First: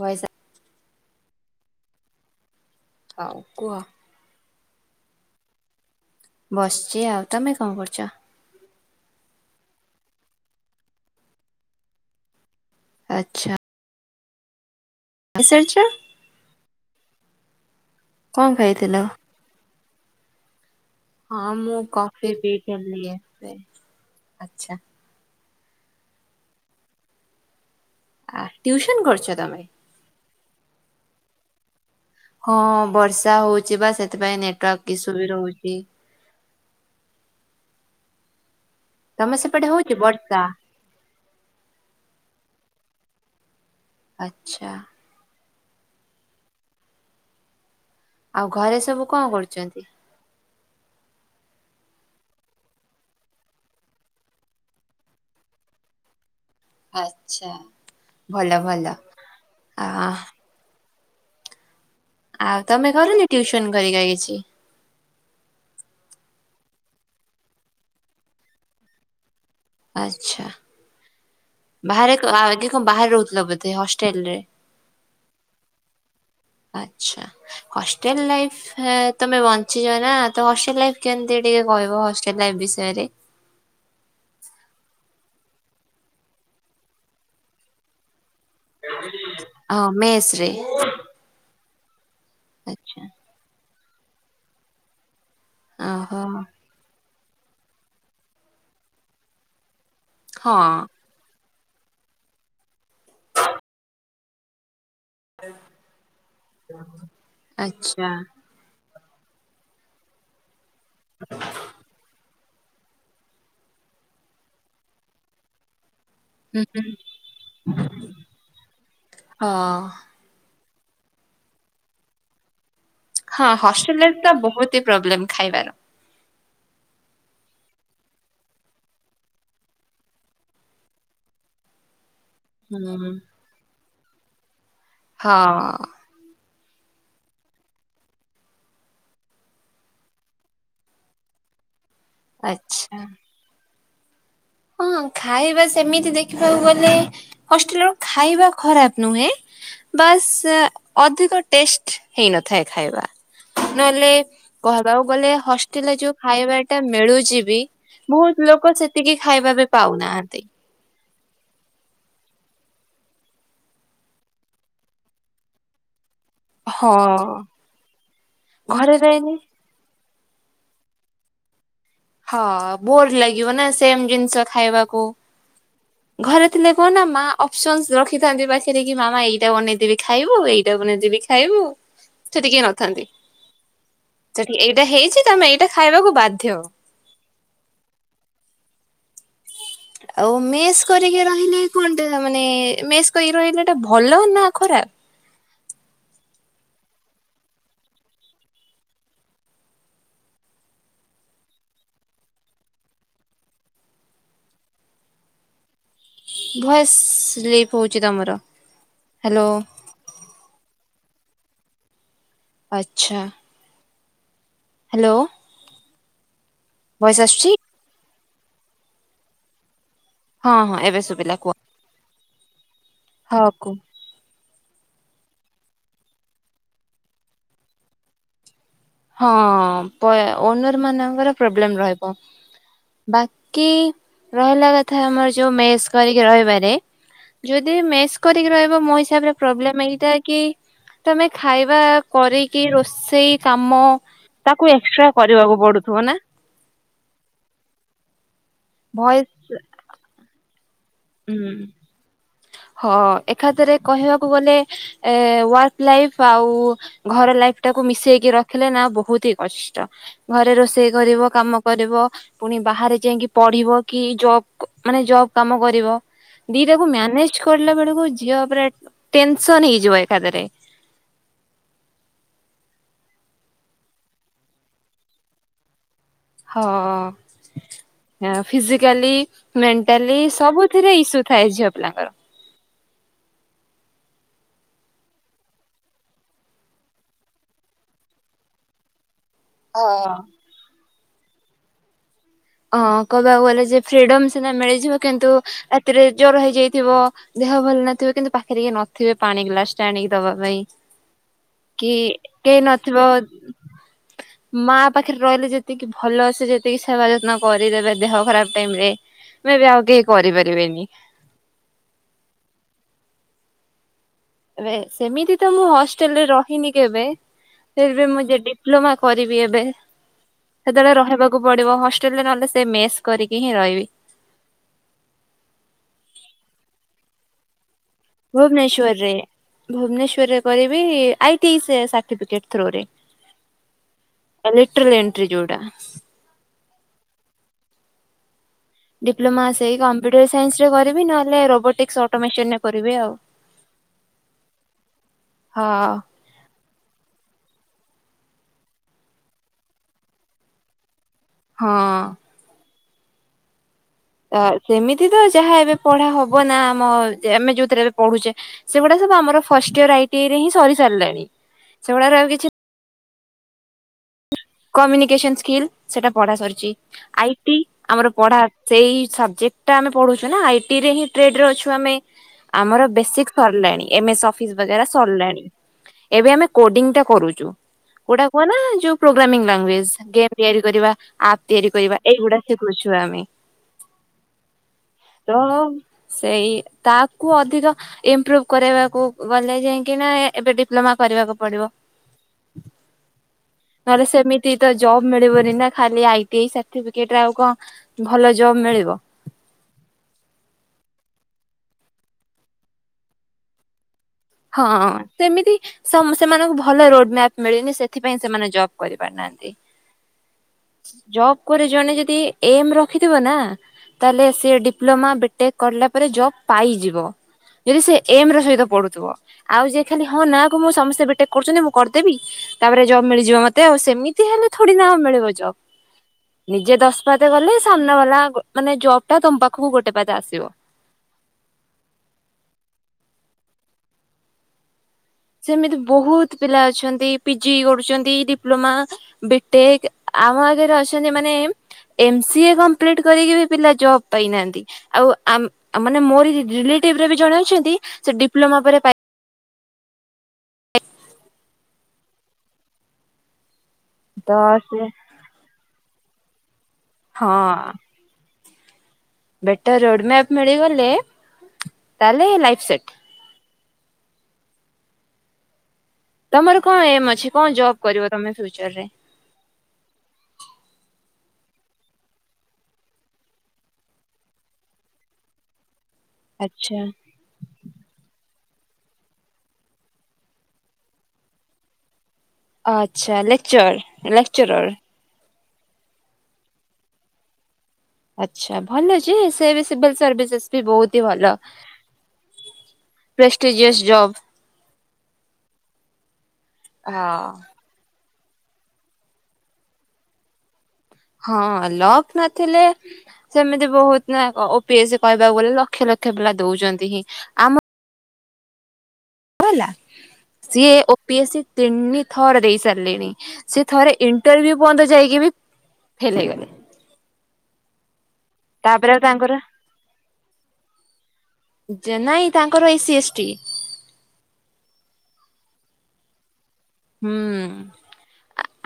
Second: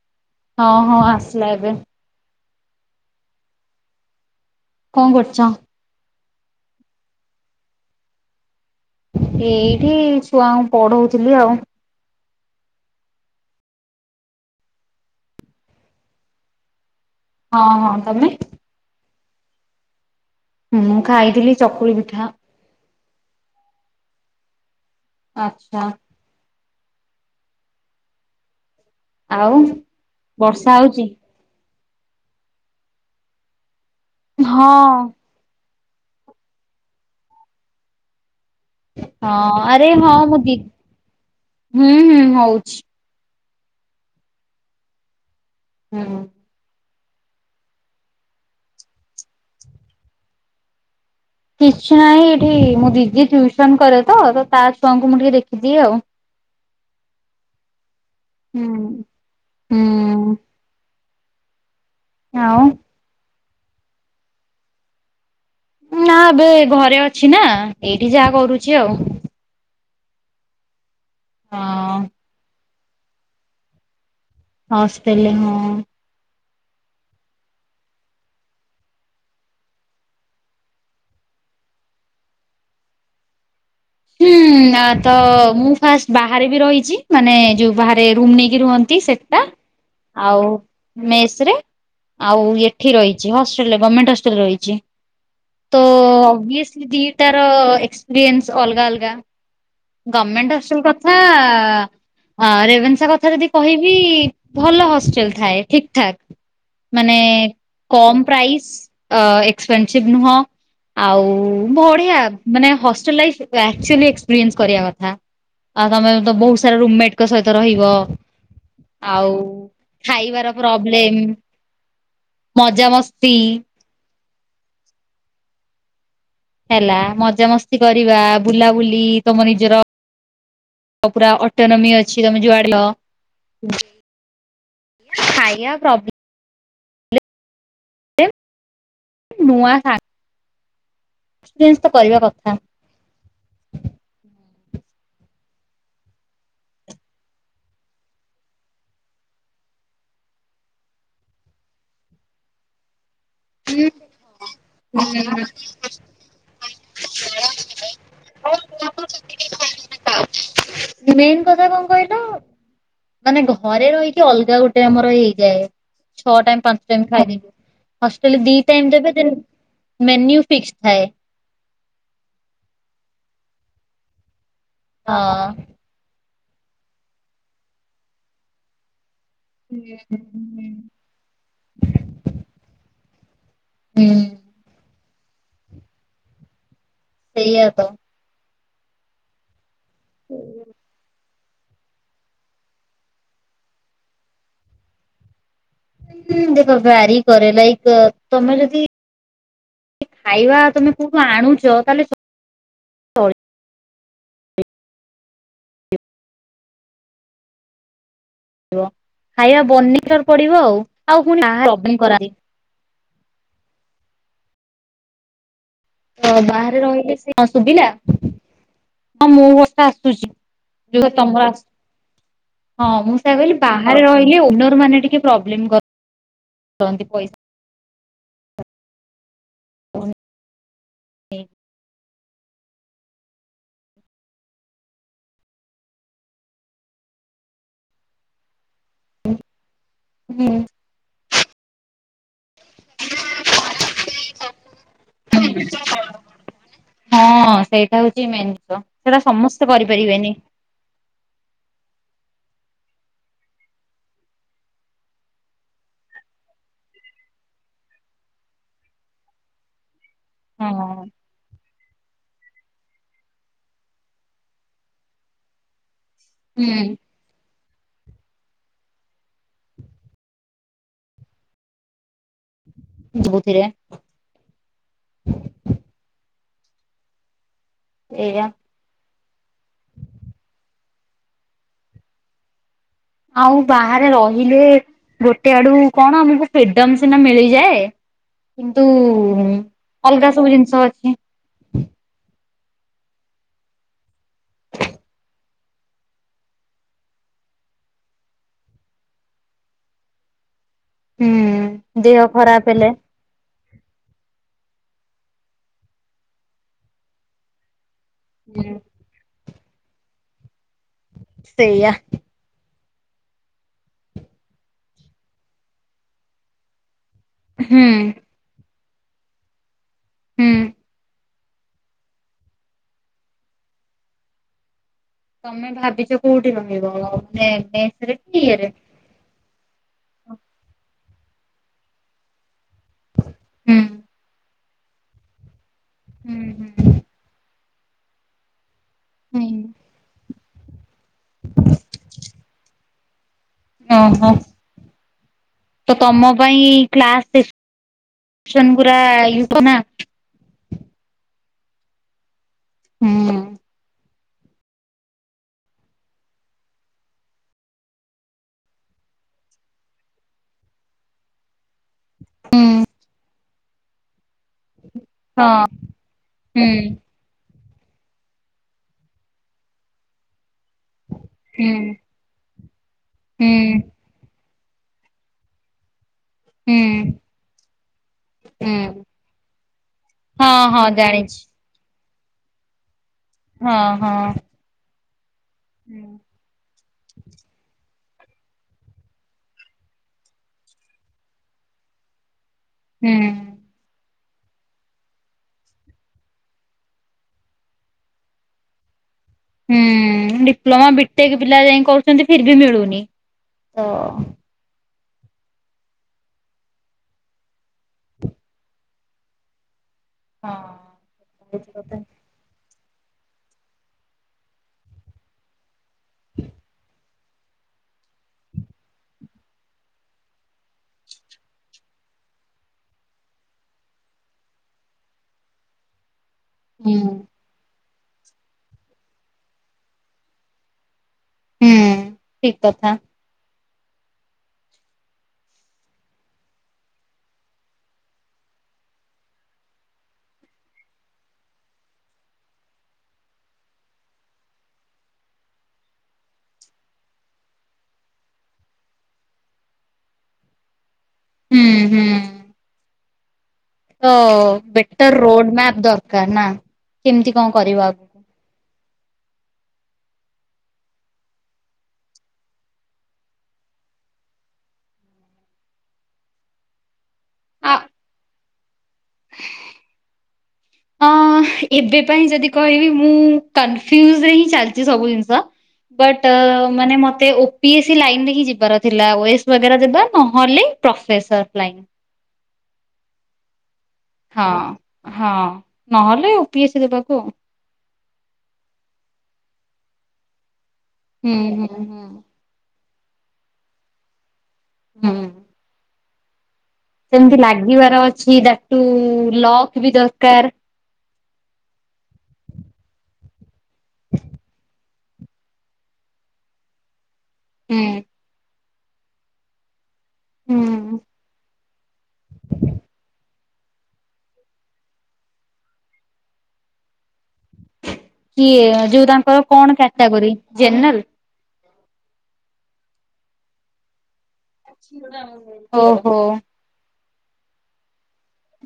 Voice ହଁ ହଁ ଆସିଲା ଏବେ ଆଉ କୁହ? କଣ କରୁଛ? ବସିଛି ଆଉ, ତମେ କଣ କରୁଛ? ଏଇଠି ଛୁଆଙ୍କୁ ପଢଉଥିଲି ଆଉ। ଆଛା। [unintelligible] ହଁ ହଁ ତମେ [unintelligible] ହୁଁ ହଁ ମୁଁ କଫି ପିଥିଲି, ଆଛା। ଆଛା। ଆ ଟିଉସନ କରଛ ଆଉ ତମେ? ବର୍ଷା ହଉଛି। ହଁ ବର୍ଷା ହଉଛି ବା ସେଥିପାଇଁ ହଁ। ନେଟୱାର୍କ ଇସୁ ବି ରହୁଛି। ତମେ ହଁ ସେପଟେ ଆରେ ହଉଛି ହଁ ବର୍ଷା? ମୁଁ ଦି ହୁଁ ହୁଁ ହଉଛି। ଆଛା। ହୁଁ ହଁ ଆଉ ଘରେ ସବୁ କଣ କରୁଛନ୍ତି? କିଛି ନାହିଁ, ଏଠି ମୋ ଦିଦି ଟିଉସନ କରେ ତ, ତା ଛୁଆଙ୍କୁ ମୁଁ ଟିକେ ଦେଖିଦିଏ ଆଉ ଆଛା ଭଲ ହୁଁ। ଭଲ ଆ ହୁଁ ଆଉ ତମେ କରୁନି ଟ୍ୟୁସନ କରିକା କିଛି ନା ଏବେ ଘରେ ଅଛି ନା ଏଇଠି ଯାହା କରୁଛି ଆଉ ଆଚ୍ଛା ହଁ ବାହାରେ କଆ ଆଗେ କଣ ବାହାରେ ରହୁଥିଲ ବୋଧେ ହଷ୍ଟେଲ ରେ ହଷ୍ଟେଲରେ ହଁ। ଆଚ୍ଛା ହଷ୍ଟେଲ ଲାଇଫ ହଁ ତମେ ବଞ୍ଚିଛ ନା ତ ହଷ୍ଟେଲ ଲାଇଫ କେମିତି ଟିକେ କହିବ ହଷ୍ଟେଲ ଲାଇଫ ବିଷୟରେ। ହୁଁ ତ ମୁଁ ଫାଷ୍ଟ ବାହାରେ ବି ରହିଛି, ମାନେ ଯୋଉ ବାହାରେ ନେଇ କି ରୁହନ୍ତି ସେଟା ହଁ ମେସ ଆଉ ରେ ମେସରେ ଆଉ ଏଠି ଆଚ୍ଛା ରହିଛି ହଷ୍ଟେଲରେ ଗମେଣ୍ଟ ହଷ୍ଟେଲରେ ରହିଛି। ତ ଓହୋ ଓବିସଲି ଦିଟାର ଏକ୍ସପିରିଏନ୍ସ ଅଲଗା ଅଲଗା। ଗମେଣ୍ଟେ ହଁ ହଷ୍ଟେଲ କ ଥା ରେଭେନ୍ସା କଥା ଯଦି କହିବି ଭଲ ହଷ୍ଟ ଟେଲ ଥାଏ ଠିକ ଠାକ ମାନେ ଆଚ୍ଛା କମ୍ ପ୍ରାଇସ୍। ଅ ଏକ୍ସପେନସିଭ ନୁହଁ ଆଉ ବଢିଆ ମାନେ ହଷ୍ଟେଲ ଲାଇଫ। ଆକ୍ଚୁଆଲି ଏକ୍ସପିରିଏନ୍ସ କରିବା କଥା, ଆଉ ତମେ ତ ବହୁତ ସାରା ରୁମମେଟଙ୍କ ସହିତ ରହିବ ଆଉ ହଁ ଖାଇବାର। ପ୍ରବଲେମ ମଜା ମସ୍ ହଁ ହଷ୍ଟେଲ ରେ ତ ବହୁତ ହି ପ୍ରୋବ୍ଲେମ ଖାଇବାର ହେଲା ମଜାମସ୍ତି କରିବା ବୁଲାବୁଲି ତମ ନିଜର ଅ ପୁରା ଅଟୋନମି ଅଛି ତମେ ଯୁଆଡ ଲ ହୁଁ ଖାଇବା ହଁ ପ୍ରୋବ୍ଲେମ ନୂଆ ସା କିଛି ଜିନିଷ କରିବା କ ଆଛ। ହଁ ଖାଇବା ସେମିତି ଦେଖିବାକୁ ଗଲେ ହଷ୍ଟେଲ ର ଖାଇବା ଖରାପ ନୁହେଁ। ବାସ୍ ଅଧିକ ଟେଷ୍ଟ ହେଇନଥାଏ ଖାଇବା। ନହେଲେ କହିବାକୁ ଗଲେ ହଷ୍ଟେଲରେ ଯୋଉ ଖାଇବାଟା ମିଳୁଛି ବି ବହୁତ ଲୋକ ସେତିକି ଖାଇବା ବି ପାଉନାହାନ୍ତି। ମେନ କଥା ଙ୍କ କହିଲ ମାନେ ଘରେ ରହିକି ଅଲଗା ଗୋଟେ ଆମର ହେଇଯାଏ ଛଅ ଟାଇମ ପାଞ୍ଚ ହଁ। ଟାଇମ ଖାଇଦେବି। ହଷ୍ଟେଲ ଦିଟାଇମ ଘରେ ଦେବେ ରହିଲେ ଦେନ୍ ମେନ୍ୟୁ ଫିକ୍ସ ଥାଏ। ହଁ ବୋର ଲାଗିବନା ସେମ ଜିନିଷ ଖାଇବାକୁ। ହଁ। ଘରେ ଥିଲେ କଅଣନା ମା ଅଫ୍ସନସ ରଖିଥାନ୍ତି ପାଖରେ କି ମାମା ଏଇ ଏଇଟା ବନେଇଦିବି ଖାଇବୁ ଏଇଟା ବନେଇିବି ଖାଇବୁ ସେଠି କେହି ନଥାନ୍ତି। ହୁଁ। ସେଠି ଏଇଟା ହେଇଛି ତମେ ଏଇଟା ଖାଇବାକୁ ବାଧ୍ୟ। ସେଇଆ ତ। ଆଉ ଉଁ, ମେସ୍ କରିକି ରହିଲେ କନ୍ ଟା ମାନେ ମେସ୍ କରିକି ରହିବା ଭଲ ନା ଖରାପ? ହୁଁ ଦେଖ ଭ୍ୟାରି କରେ ଲାଇକ ତମେ ଯଦି ଖାଇବା ତମେ କୋଉଠୁ ଆଣୁଚ ତାହେଲେ ତ ଭଏସ ଲିପ୍ ହଉଛି ତମର। Hello hello. ଖାଇବା ବନି ରୁ ପଡିବ ଆଉ ଆଉ ଫୁଣି ଆ ଡବଲିନ୍ କରାନ୍ତି। ଆଚ୍ଛା ହାଲୋ ବାହାରେ ରହିଲେ ସେ ଆସୁଛି ଶୁଭିଲା ହଁ ମୁଁ ଆସୁଛି ହଁ ହଁ ଏବେ ଯଉ ଶୁଭିଲା ତମର କୁହ। ଆସ ହଁ ମୁଁ ସେଇଆ ହଁ କହିଲି କୁ ବାହାରେ ରହିଲେ ଓନର୍ ମାନେ ଟିକେ ଟିକେ ପ୍ରୋବ୍ଲେମ୍ କ କରନ୍ତି ପଇସା ହଁ ପା ଓନର ମାନଙ୍କର ନେଇକି। ପ୍ରୋବ୍ଲେମ ରହିବ। ବାକି ରହିଲା କଥା ଆମର ଯୋଉ ମେସ କରିକି ରହିବାରେ। ଯଦି ମେସ୍ କରିକି ରହିବ ମୋ ହିସାବରେ। ପ୍ରୋବ୍ଲମ ଏଇଟା କି ତମେ ଖାଇବା କରିକି ରୋଷେଇ କା ତ ତାକୁ ଏକ୍ସଟ୍ରା କରିବାକୁ ପଡୁଥିବ ନା। ହଁ ସେଇଟା ହଉଛି ମେନ୍ ଜିନିଷ ସେଇଟା ଭଏସ ସମସ୍ତେ କରିପାରିବେନି। ହୁଁ। ହଁ ଏକାଥରେ କହିବାକୁ ଗଲେ ଏ ୱାର୍କ ଲାଇଫ ଆଉ ଘର ଲାଇଫ ଟାକୁ ମିଶେଇକି ରଖିଲେ ନା ବହୁତ ହି କଷ୍ଟ ଘରେ ହଁ ରୋଷେଇ କରିବ କାମ। କରିବ ପୁଣି ବାହାରେ ଯାଇକି ପଢିବ କି ଜବ ମାନେ ଜବ କାମ କରିବ। ଦିଟାକୁ ହୁଁ ମ୍ୟାନେଜ କରିଲା ବେଳକୁ ଝିଅ ଉପରେ ଟେନସନ ହେଇଯିବ ଏକାଥରେ। ଯୁବୁଥିରେ। ହଁ ଏଇଆ ଫିଜିକାଲି। ମେଣ୍ଟାଲି ସବୁଥିରେ ଇସୁ ଥାଏ ଝିଅ ପିଲାଙ୍କର। ଆଉ ବାହାରେ ରହିଲେ ଗୋଟେ ଆଡୁ କଣ ଆମକୁ ଫ୍ରୀଡମ ସିନା ମିଳିଯାଏ। କିନ୍ତୁ ହଁ ଅଲଗା ସବୁ ଜିନିଷ ଅଛି। ହଁ କହିବାକୁ ଗଲେ ଯେ ଫ୍ରିଡମ ସିନା ମିଳିଯିବ କିନ୍ତୁ ରାତିରେ ଜର ହେଇଯାଇଥିବ। ଦେହ ଭଲ ନଥିବ କିନ୍ତୁ ପାଖରେ ଇଏ ନଥିବେ ପାଣି ଗ୍ଲାସ ଟେ ଆଣିକି ଦବା ପାଇଁ। ହୁଁ କି ଦେହ କେହି ଖରାପ ହେଲେ ନଥିବ। ମା ପାଖରେ ରହିଲେ ଯେତିକି ଭଲସେ ଯେତିକି ସେବା ଯତ୍ନ କରିଦେବେ। ଦେହ ଖରାପ ହୁଁ ଟାଇମ ରେ ମେ ବି ଆଉ କେହି କରି ପାରିବେନି। ସେୟା। ଏବେ ସେମିତି ତ ମୁଁ ହଷ୍ଟେଲ ରେ ରହିନି କେବେ ହୁଁ ଫିର ବି ମୁଁ ଯଦି। ଡିପ୍ଲୋମା କରିବି ଏବେ ହୁଁ ସେତେବେଳେ ରହିବାକୁ। କୁ ପଡିବ ହଷ୍ଟେଲ ରେ ନହଲେ ସେ ମେସ୍ କରିକି ହିଁ ରହିବି। ତମେ ଭାବିଚ କୋଉଠି ରହିବ ସେ ମେସ ରେ। ଭୁବନେଶ୍ୱରେ ଭୁବନେଶ୍ଵରରେ କରିବି ଆଇ ଟି ଆଇ ସ ସାର୍ଟିଫିକେଟ ଥ୍ରୋ ରେ ‌। ହୁଁ। ଏଲିକଟ୍ରାଲ ଏଣ୍ଟ୍ରି ଯୋଉଟା। ଉଁ ହୁଁ। ଡିପ୍ଲୋମା ହୁଁ। ସେଇ କମ୍ପ୍ୟୁଟର ସାଇନ୍ସ ରେ କରିବି ନହେଲେ ରୋବୋଟିକ୍ସ ଅଟୋମେସନରେ କରିବି ଆଉ। ଓହୋ ହଁ ତ ତମ ପାଇଁ। କ୍ଲାସ୍ ଟିଉସନ ପୁରା [unintelligible] ନା ହଁ। ହୁଁ। ଆ ସେମିତି ତ ଯାହା ଏବେ ପଢା ହବ ନା ଆମ ଆମେ ଯୋଉଥିରେ ଏବେ ପଢୁଛେ। ସେଗୁଡା ସବୁ ଆମର first year I T I ରେ ହିଁ ସରି ସାରିଲାଣି ସେଗୁଡାର ଆଉ କିଛି ହୁଁ କମ୍ୟୁନିକେସନ ସ୍କିଲ୍ ହଁ ସେଟା ପଢା ସରିଚି ହୁଁ। ଆଇ ଟି ଆମର ପଢା ସେଇ ସବଜେକ୍ଟ ଟା ଆମେ ପଢୁଛୁ ନା ଆଇଟି ରେ ହିଁ ଟ୍ରେଡ ରେ ଅଛୁ ହୁଁ ଆମେ ଆମର ବେସିକ ହୁଁ ସରିଲାଣି ଏମ ଏସ୍ ଅଫିସ ବାଗେରା ସରଲାଣି। ଏବେ ଆମେ କୋଡିଂ ଟା ହୁଁ କରୁଚୁ କୋଉଟା କୁହନା ହୁଁ ଯୋଉ ପ୍ରୋ ଗ୍ରାମିଙ୍ଗ ଲାଙ୍ଗୁଏଜ୍ ଗେମ୍ ହଁ ତିଆରି ହଁ କରିବା ଜାଣିଛି। ଆପ୍ ତିଆରି କରିବା ଏଇଗୁଡା ଶିଖୁଛୁ ଆମେ। ହଁ ହଁ। ର ହୁଁ। ସେଇ ତା କୁ ଅଧିକ। ଇମ୍ପ୍ରୁଭ କରିବାକୁ ଗଲେ ଯାଇକିନା ଏବେ ଡିପ୍ଲୋମା କରିବାକୁ ପଡିବ। ହୁଁ। ନହେଲେ ସେମିତି ତ ଜବ ମିଳିବନି ନା ଖାଲି ଆଇ ଟି ଆଇ ସାର୍ଟିଫିକେଟ ରେ ଆଉ କ କଁ ଭଲ ଜବ୍ ମିଳିବ। ହୁଁ ଡିପ୍ଲୋମା ବିଟେକ୍ ପିଲା ଯାଇ କରୁଛନ୍ତି ଫିର ବି ମିଳୁନି ତ ହଁ ସେମିତି ସ ସେମାନଙ୍କୁ ଭଲ ରୋଡ ମ୍ୟାପ୍ ମିଳିନି ସେଥିପାଇଁ ସେମାନେ ଜବ୍ କରି ପାରୁନାହାନ୍ତି। ଜବ ହଁ। କରେ ଜଣେ ଯଦି। ଏମ୍ ରଖିଥିବ ନା ତାହେଲେ ସେ ଡିପ୍ଲୋମା, ବିଟେକ୍ କରଲା ତାପରେ ଜବ ପାଇଯିବ ଯଦି ସେ ଏମ ର ସହିତ ପଢୁଥିବ। ଆଉ ଯିଏ ଖାଲି ହଁ ନା କୁ ମୁଁ ସମସ୍ତେ ବିଟେକ୍ କରୁଛନ୍ତି ମୁଁ କରିଦେବି। ତାପରେ ଜବ୍ ମିଳିଯିବ ମତେ ଆଉ ସେମିତି ହେଲେ ଥୋଡି ନାଁ ମିଳିବ ଜବ୍। ନିଜେ ହୁଁ ଦଶ ପାଦେ ଗଲେ ସାମ୍ନା ବାଲା ମାନେ ଜବ ଟା ତମ ପାଖକୁ ଗୋଟେ ପାଦେ ଆସିବ। ହୁଁ ଠିକ କଥା। ସେମିତି ବହୁତ ପିଲା ଅଛନ୍ତି ପିଜି କରୁଛନ୍ତି, ଡିପ୍ଲୋମା ବିଟେକ୍, ଆମ ଆଗରେ ଅଛନ୍ତି ମାନେ ଏମ ସିଏ କମ୍ପ୍ଲିଟ କରିକି ବି ପିଲା ଜବ୍ ପାଇନାହାନ୍ତି। ଆଉ ଆ ମାନେ ମୋର ରିଲେଟିଭରେ ବି ଜଣେ ଅଛନ୍ତି ସେ ଡିପ୍ଲୋମା ପରେ ପାଇ ହୁଁ ହୁଁ। ତ ବେଟର ରୋଡ ମ୍ୟାପ୍ ଦରକାର ନା କେମତି ହଁ କଣ କରିବ ଆଗ ବେଟର ରୋଡ ମ୍ୟାପ ମିଳିଗଲେ ତାହେଲେ ଲାଇଫ୍ ସେଟ୍। ତମର କଣ ଏମ ଅଛି କଣ ଜବ ଆ କରିବ ତମେ ଫ୍ୟୁଚର ରେ? ହଁ ଏବେ ପାଇଁ ଯଦି କହିବି ମୁଁ କନଫୁଜ ରେ ହିଁ ଚାଲିଛି ସବୁ ଜିନିଷ। ବଟ ଆଚ୍ଛା ମାନେ ମ ତେ ଓପିଏସ୍ ଲାଇନ ରେ ହିଁ ଯିବାର ଥିଲା ଓସ୍ ବାଗେରା ଦେବା ନହେଲେ ପ୍ରଫେସର ଲାଇନ। ଆଚ୍ଛା ଲେକ୍ଚର। ଲେକ୍ଚରର। ହଁ ହଁ ନହେଲେ ଓପିଏସ୍ ଦେବାକୁ ଆଉ। ଆଚ୍ଛା ଭଲଯେ ସେ ସିଭଲ୍ ସର୍ଭିସେସ୍ ବି ବହୁତି ଭଲ। ହୁଁ ହୁଁ ହୁଁ ପ୍ରେଷ୍ଟଟିଜିୟସ ଜବ୍। ହୁଁ। ହଁ ସେମିତି ଲାଗିବାର ଅଛି ଦ୍ୟାଟ ଟୁ ଲକ୍ ବି ଦରକାର। ହଁ ଲକ୍ ନଥିଲେ ସେମିତି ବହୁତ ନା ଓପିଏସ କହିବାକୁ ଗଲେ ଲକ୍ଷ ଲକ୍ଷ ପିଲା ଦଉଛନ୍ତି ହିଁ। ଆମ ହୁଁ। ହେଲା ସିଏ ହୁଁ ଓପିଏସ୍ ସି ତିନି ଥର ଦେଇ ସାରିଲେଣି। ସେ ଥରେ ଇଣ୍ଟରଭି୍ୟୁ ପର୍ଯ୍ୟନ୍ତ ଯାଇକି ବି ଫେଲ ହେଇଗଲେ। କିଏ ତାପରେ ଆଉ ଯୋଉ ତାଙ୍କର କଣ କ୍ୟାଟାଗୋରୀ ଜେନେରାଲ? ନାଇଁ ତାଙ୍କର ଏସିି ଏସ୍ ଟି। ଓ ହୋ। ହୁଁ।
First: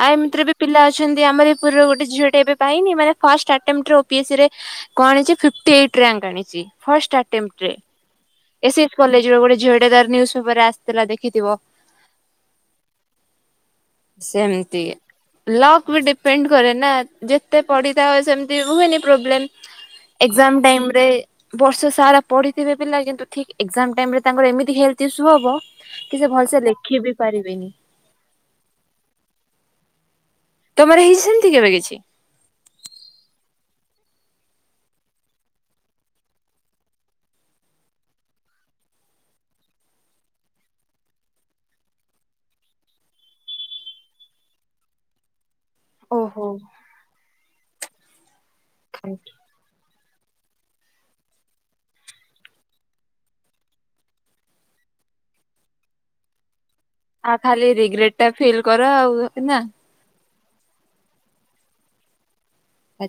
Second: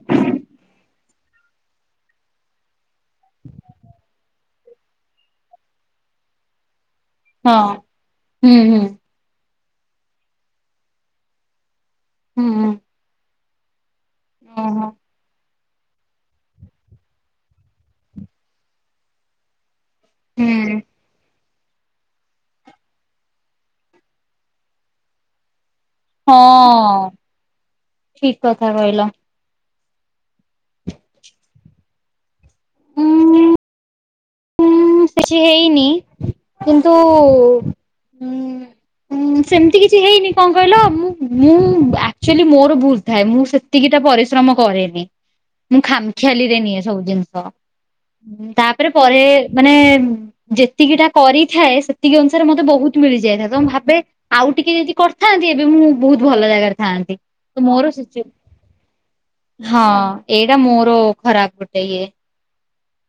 ଆ ଏମତିରେ ପିଲା ଅଛନ୍ତି ଆମର ପୁରୀର ଗୋଟେ ଝିଅଟେ ଏବେ ପାଇନି ମାନେ ଫାର୍ଷ୍ଟ ଆଟେମ୍ପ୍ଟ ରେ ଓପି ଏସ୍ ସି ରେ। କଣଯେ ଫିଫ୍ଟୀ ଏଇଟ ରାଙ୍କ ଆଣିଛି ଫାର୍ଷ୍ଟ ହଁ। ଆଟେମ୍ପଟ୍ ରେ। ହୁଁ ଏ ହୁଁ ସି ଏଫ୍ କଲେଜ ରେ ଗୋଟେ ଝିଅଟେ ଆସେ ନ୍ୟୁସ୍ ପେପର ରେ ଆସିଥିଲା ଦେଖିଥିବ। ହୁଁ ହୁଁ। ସେମିତି। ଓହୋ। ଲକ୍ ବି ଡିପେଣ୍ଡ କରେ ନା ଯେତେ ପଢ଼ିଥା ସେମିତି ହୁଏନି ପ୍ରୋବ୍ଲେମ୍। ଏକ୍ସାମ୍ ଜାମ ହୁଁ। ଟାଇମ ରେ ବର୍ଷ ସାରା ପଢିଥିବେ ପିଲା କିନ୍ତୁ ଠିକ ଏକ୍ସାମ ଟାଇମ୍ ରେ ତାଙ୍କର ଏମତି ହେଲ୍ଥ ଇସ୍ୟୁ ହବ କି ସେ ହଁ ଭଲସେ ଲେଖି ବି ପାରିବେନି ଠିକ କଥା କହିଲ। ତମର ହେଇଛି ସେମିତି କେବେ କିଛି? ଉଁ ଉଁ କିଛି ହେଇନି। କିନ୍ତୁ ଉଁ ସେମିତି କିଛି ହେଇନି କଣ କହିଲ ମୁଁ ମୁଁ ଆକ୍ଚୁଆଲି ମୋର ଭୁଲ ଥାଏ ମୁଁ। ସେତିକି ଟା ପରିଶ୍ରମ କରେନି। ମୁଁ ଖାମଖିଆଲି ଓହୋ ରେ ନିଏ ସବୁ ଜିନିଷ ତାପରେ ଥ୍ୟାଙ୍କ ପରେ ମାନେ ଯେତିକି ଟା କରିଥାଏ। ସେତିକି ଅନୁସାରେ ମତେ ବହୁତ ମିଳିଯାଇଥାଏ। ତମେ ଭାବେ ଆଉ ଟିକେ ଯଦି କରିଥାନ୍ତି। ଏବେ ମୁଁ ବହୁତ ଭଲ ଜାଗାରେ ଥାନ୍ତି। ଆଉ ଖାଲି ମୋର ରିଗ୍ରେଟ ଟା [unintelligible] ଫିଲ୍ କର ଆଉ ନା। ହଁ। ଏଇଟା ମୋର ଖରାପ ଗୋଟେ ଇଏ। ହଉ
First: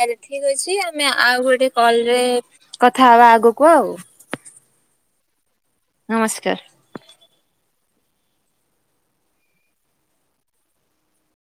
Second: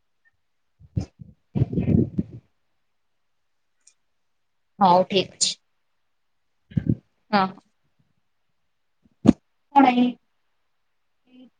ତାହେଲେ ଠିକ ଅଛି। ଆମେ ଆଉ ଗୋଟେ କଲରେ କଥା ହବା ଆଗକୁ ଆଉ। ହଉ ଠିକ୍ ଅଛି। ନମସ୍କାର। ହଁ। କଣାଇ।